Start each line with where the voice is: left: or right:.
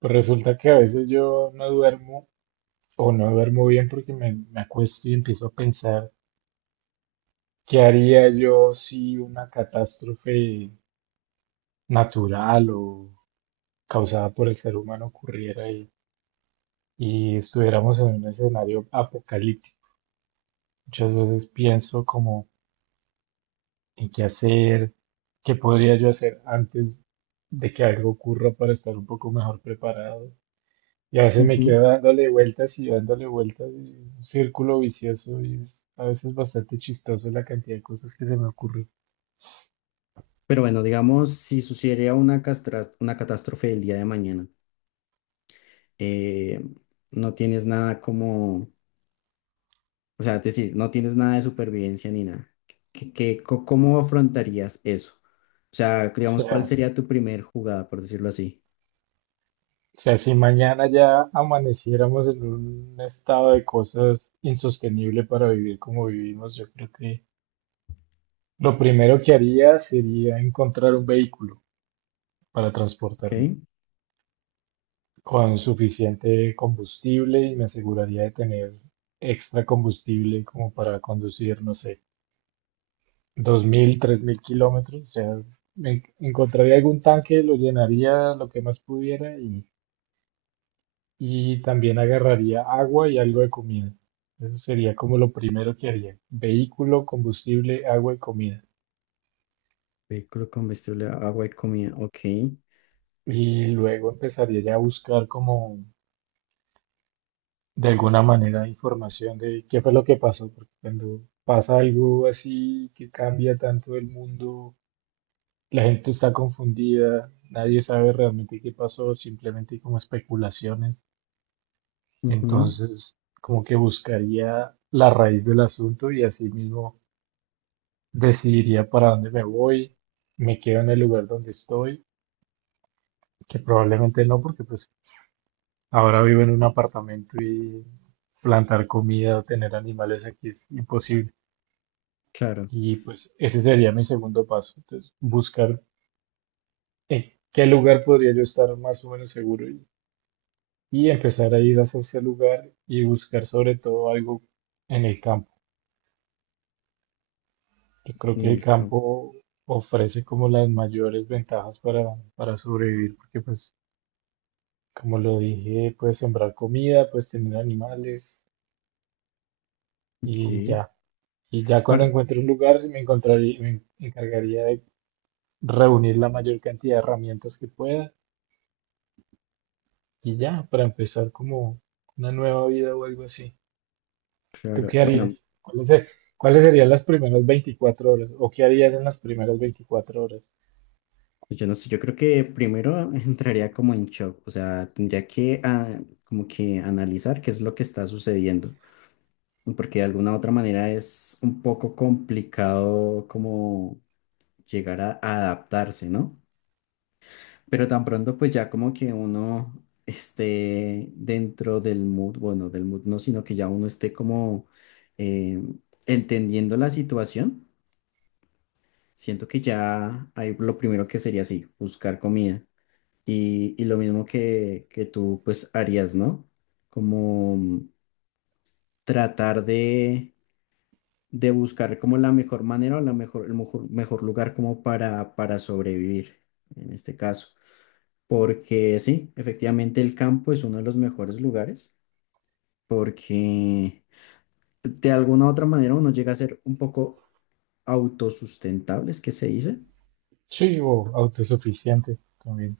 right: Pues resulta que a veces yo no duermo o no duermo bien porque me acuesto y empiezo a pensar qué haría yo si una catástrofe natural o causada por el ser humano ocurriera y estuviéramos en un escenario apocalíptico. Muchas veces pienso como en qué hacer, qué podría yo hacer antes de que algo ocurra para estar un poco mejor preparado. Y a veces me
left: Ujú.
right: quedo dándole vueltas, y un círculo vicioso y es a veces bastante chistoso la cantidad de cosas que se me ocurren.
left: Pero bueno, digamos, si sucediera una catástrofe el día de mañana, eh, no tienes nada como, o sea, es decir, no tienes nada de supervivencia ni nada. ¿ Cómo afrontarías eso? O sea,
right: O
left: digamos,
right: sea,
left: ¿cuál
right: o
left: sería tu primer jugada, por decirlo así?
right: sea, si mañana ya amaneciéramos en un estado de cosas insostenible para vivir como vivimos, yo creo que lo primero que haría sería encontrar un vehículo para
left: ¿Ok?
right: transportarme con suficiente combustible y me aseguraría de tener extra combustible como para conducir, no sé 2.000, 3.000 kilómetros. O sea, encontraría algún tanque, lo llenaría lo que más pudiera y también agarraría agua y algo de comida. Eso sería como lo primero que haría. Vehículo, combustible, agua y comida.
left: Vehículo, combustible, agua y comida. Ok.
right: Y luego empezaría ya a buscar como de alguna manera información de qué fue lo que pasó, porque cuando pasa algo así que cambia tanto el mundo, la gente está confundida, nadie sabe realmente qué pasó, simplemente hay como especulaciones.
left: Ujú.
right: Entonces, como que buscaría la raíz del asunto y así mismo decidiría para dónde me voy, me quedo en el lugar donde estoy, que probablemente no, porque pues ahora vivo en un apartamento y plantar comida o tener animales aquí es imposible.
left: Claro,
right: Y pues ese sería mi segundo paso. Entonces, buscar en qué lugar podría yo estar más o menos seguro y empezar a ir hacia ese lugar y buscar sobre todo algo en el campo. Yo creo
left: en
right: que el
left: el campo.
right: campo ofrece como las mayores ventajas para sobrevivir, porque pues, como lo dije, puedes sembrar comida, puedes tener animales y
left: Ok.
right: ya. Y ya cuando
left: Para,
right: encuentre un lugar, me encargaría de reunir la mayor cantidad de herramientas que pueda y ya, para empezar como una nueva vida o algo así. ¿Tú
left: claro.
right: qué
left: Bueno,
right: harías? ¿Cuáles serían las primeras 24 horas? ¿O qué harías en las primeras 24 horas?
left: pues yo no sé, yo creo que primero entraría como en shock, o sea, tendría que como que analizar qué es lo que está sucediendo, porque de alguna otra manera es un poco complicado como llegar a adaptarse, ¿no? Pero tan pronto pues ya como que uno esté dentro del mood, bueno, del mood no, sino que ya uno esté como eh, entendiendo la situación, siento que ya hay lo primero que sería así, buscar comida. Y lo mismo que tú pues harías, ¿no? Como tratar de buscar como la mejor manera o la mejor, el mejor, mejor lugar como para sobrevivir en este caso. Porque sí, efectivamente el campo es uno de los mejores lugares porque de alguna u otra manera uno llega a ser un poco autosustentable, es que se dice.
right: Sí, o autosuficiente también.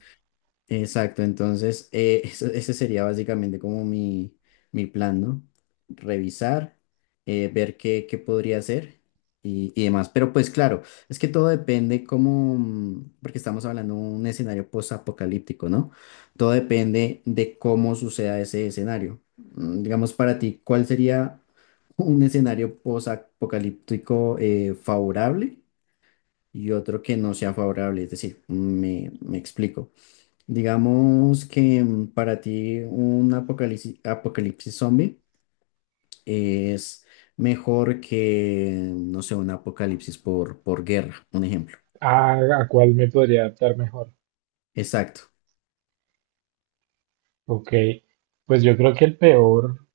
left: Exacto, entonces ese sería básicamente como mi plan, ¿no? Revisar, ver qué, qué podría hacer y demás. Pero pues claro, es que todo depende como, porque estamos hablando de un escenario post-apocalíptico, ¿no? Todo depende de cómo suceda ese escenario. Digamos para ti, ¿cuál sería un escenario post-apocalíptico favorable y otro que no sea favorable? Es decir, me explico. Digamos que para ti un apocalipsis zombie es mejor que, no sé, un apocalipsis por guerra, un ejemplo.
right: Ah, ¿a cuál me podría adaptar mejor?
left: Exacto.
right: Ok, pues yo creo que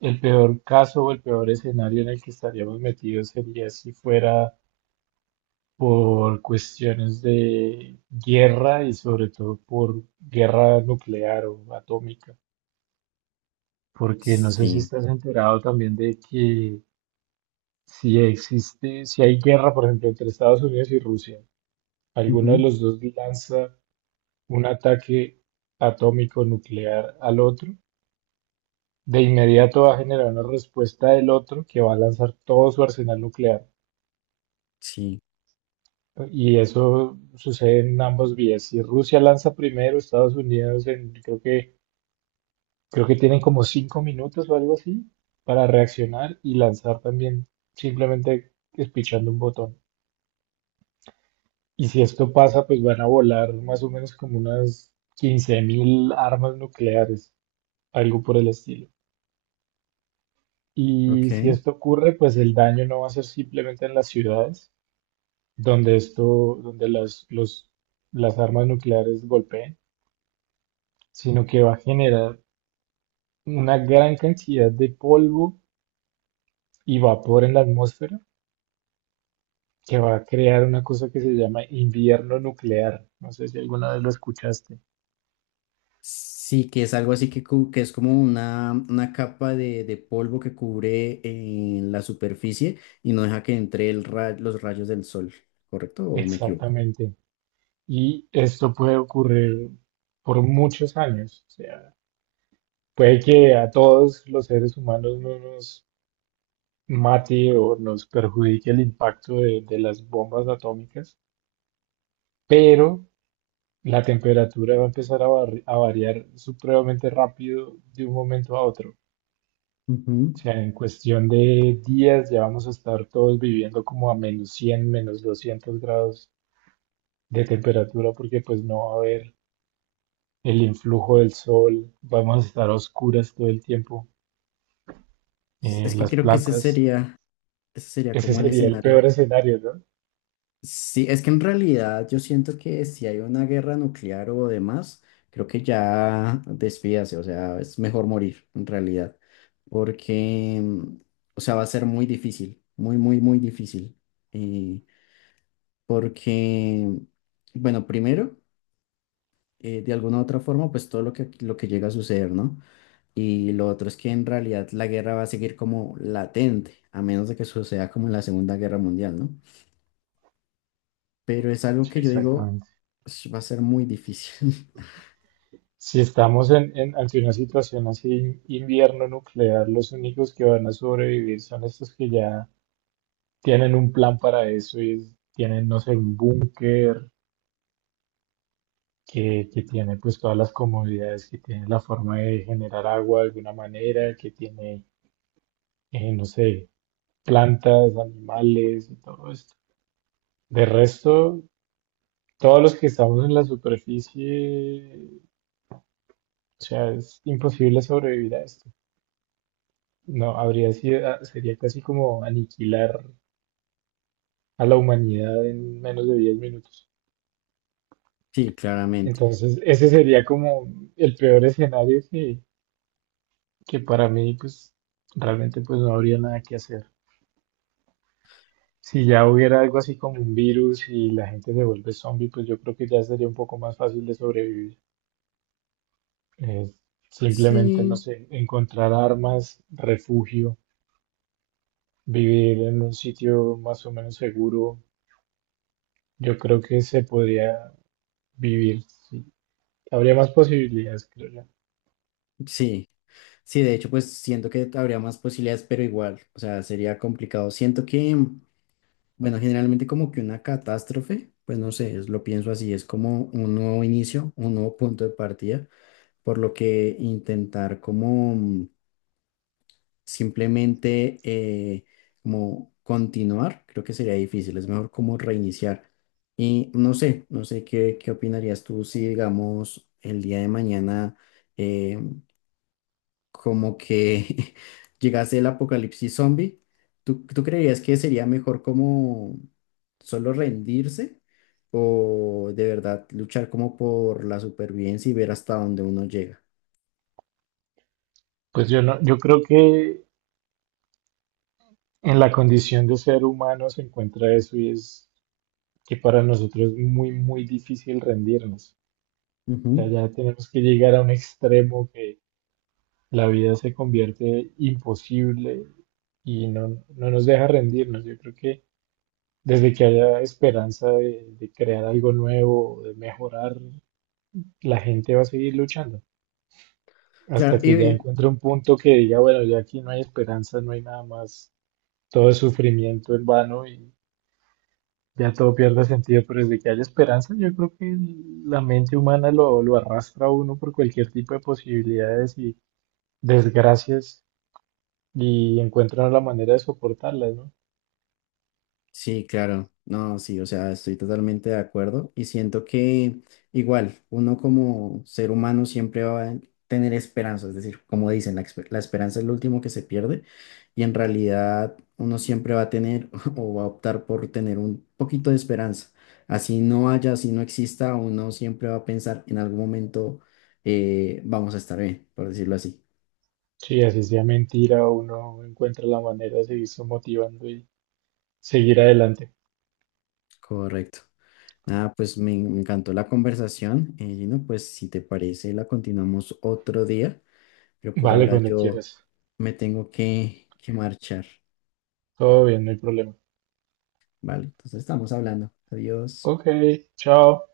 right: el peor caso o el peor escenario en el que estaríamos metidos sería si fuera por cuestiones de guerra y sobre todo por guerra nuclear o atómica, porque no sé si
left: Sí.
right: estás enterado también de que si existe, si hay guerra, por ejemplo, entre Estados Unidos y Rusia, alguno de
left: Ujú.
right: los dos lanza un ataque atómico nuclear al otro. De inmediato va a generar una respuesta del otro que va a lanzar todo su arsenal nuclear.
left: Sí.
right: Y eso sucede en ambos vías. Si Rusia lanza primero, Estados Unidos creo que tienen como 5 minutos o algo así para reaccionar y lanzar también simplemente espichando un botón. Y si esto pasa, pues van a volar más o menos como unas 15.000 armas nucleares, algo por el estilo. Y si
left: Ok.
right: esto ocurre, pues el daño no va a ser simplemente en las ciudades, donde las armas nucleares golpeen, sino que va a generar una gran cantidad de polvo y vapor en la atmósfera que va a crear una cosa que se llama invierno nuclear. No sé si alguna vez lo escuchaste.
left: Sí, que es algo así que es como una capa de polvo que cubre la superficie y no deja que entre los rayos del sol, ¿correcto? ¿O me equivoco?
right: Exactamente. Y esto puede ocurrir por muchos años. O sea, puede que a todos los seres humanos no nos mate o nos perjudique el impacto de las bombas atómicas, pero la temperatura va a empezar a variar supremamente rápido de un momento a otro.
left: Ujú.
right: O sea, en cuestión de días ya vamos a estar todos viviendo como a menos 100 menos 200 grados de temperatura porque pues no va a haber el influjo del sol, vamos a estar a oscuras todo el tiempo.
left: Es que
right: Las
left: creo que
right: plantas,
left: ese sería
right: ese
left: como el
right: sería el peor
left: escenario.
right: escenario, ¿no?
left: Sí, es que en realidad yo siento que si hay una guerra nuclear o demás, creo que ya despídase, o sea, es mejor morir en realidad, porque, o sea, va a ser muy difícil, muy, muy, muy difícil, eh, porque, bueno, primero, de alguna u otra forma, pues todo lo lo que llega a suceder, ¿no? Y lo otro es que en realidad la guerra va a seguir como latente, a menos de que suceda como en la Segunda Guerra Mundial, ¿no? Pero es algo
right: Sí,
left: que yo digo,
right: exactamente.
left: "Ush, va a ser muy difícil".
right: Si estamos ante una situación así, invierno nuclear, los únicos que van a sobrevivir son estos que ya tienen un plan para eso y tienen, no sé, un búnker que tiene pues todas las comodidades, que tiene la forma de generar agua de alguna manera, que tiene, no sé, plantas, animales y todo esto. De resto, todos los que estamos en la superficie, o sea, es imposible sobrevivir a esto. No, habría sido, ah, sería casi como aniquilar a la humanidad en menos de 10 minutos.
left: Sí, claramente.
right: Entonces, ese sería como el peor escenario que para mí pues realmente pues no habría nada que hacer. Si ya hubiera algo así como un virus y la gente se vuelve zombie, pues yo creo que ya sería un poco más fácil de sobrevivir. Eh, Simplemente, no
left: Sí,
right: sé, encontrar armas, refugio, vivir en un sitio más o menos seguro. Yo creo que se podría vivir, sí. Habría más posibilidades, creo yo.
left: sí, sí, de hecho, pues siento que habría más posibilidades, pero igual, o sea, sería complicado. Siento que, bueno, generalmente como que una catástrofe, pues no sé, lo pienso así, es como un nuevo inicio, un nuevo punto de partida, por lo que intentar como simplemente como continuar, creo que sería difícil, es mejor como reiniciar. Y no sé, no sé qué, qué opinarías tú si, digamos, el día de mañana eh, como que llegase el apocalipsis zombie, ¿tú creerías que sería mejor como solo rendirse o de verdad luchar como por la supervivencia y ver hasta dónde uno llega?
right: Pues yo no, yo creo que en la condición de ser humano se encuentra eso y es que para nosotros es muy, muy difícil rendirnos. O sea,
left: Ujú.
right: ya tenemos que llegar a un extremo que la vida se convierte imposible y no nos deja rendirnos. Yo creo que desde que haya esperanza de crear algo nuevo, de mejorar, la gente va a seguir luchando
left: Claro.
right: hasta que ya
left: Y
right: encuentre un punto que diga, bueno, ya aquí no hay esperanza, no hay nada más, todo es sufrimiento en vano y ya todo pierde sentido, pero desde que haya esperanza, yo creo que la mente humana lo arrastra a uno por cualquier tipo de posibilidades y desgracias y encuentra la manera de soportarlas, ¿no?
left: sí, claro. No, sí, o sea, estoy totalmente de acuerdo y siento que igual uno como ser humano siempre va a tener esperanza, es decir, como dicen, la esperanza es lo último que se pierde y en realidad uno siempre va a tener o va a optar por tener un poquito de esperanza. Así no haya, así no exista, uno siempre va a pensar en algún momento vamos a estar bien, por decirlo así.
right: Sí, así sea mentira, uno encuentra la manera de seguirse motivando y seguir adelante.
left: Correcto. Ah, pues me encantó la conversación, Gino. Pues si te parece, la continuamos otro día, pero por
right: Vale,
left: ahora
right: cuando
left: yo
right: quieras.
left: me tengo que marchar,
right: Todo bien, no hay problema.
left: ¿vale? Entonces estamos hablando. Adiós.
right: Ok, chao.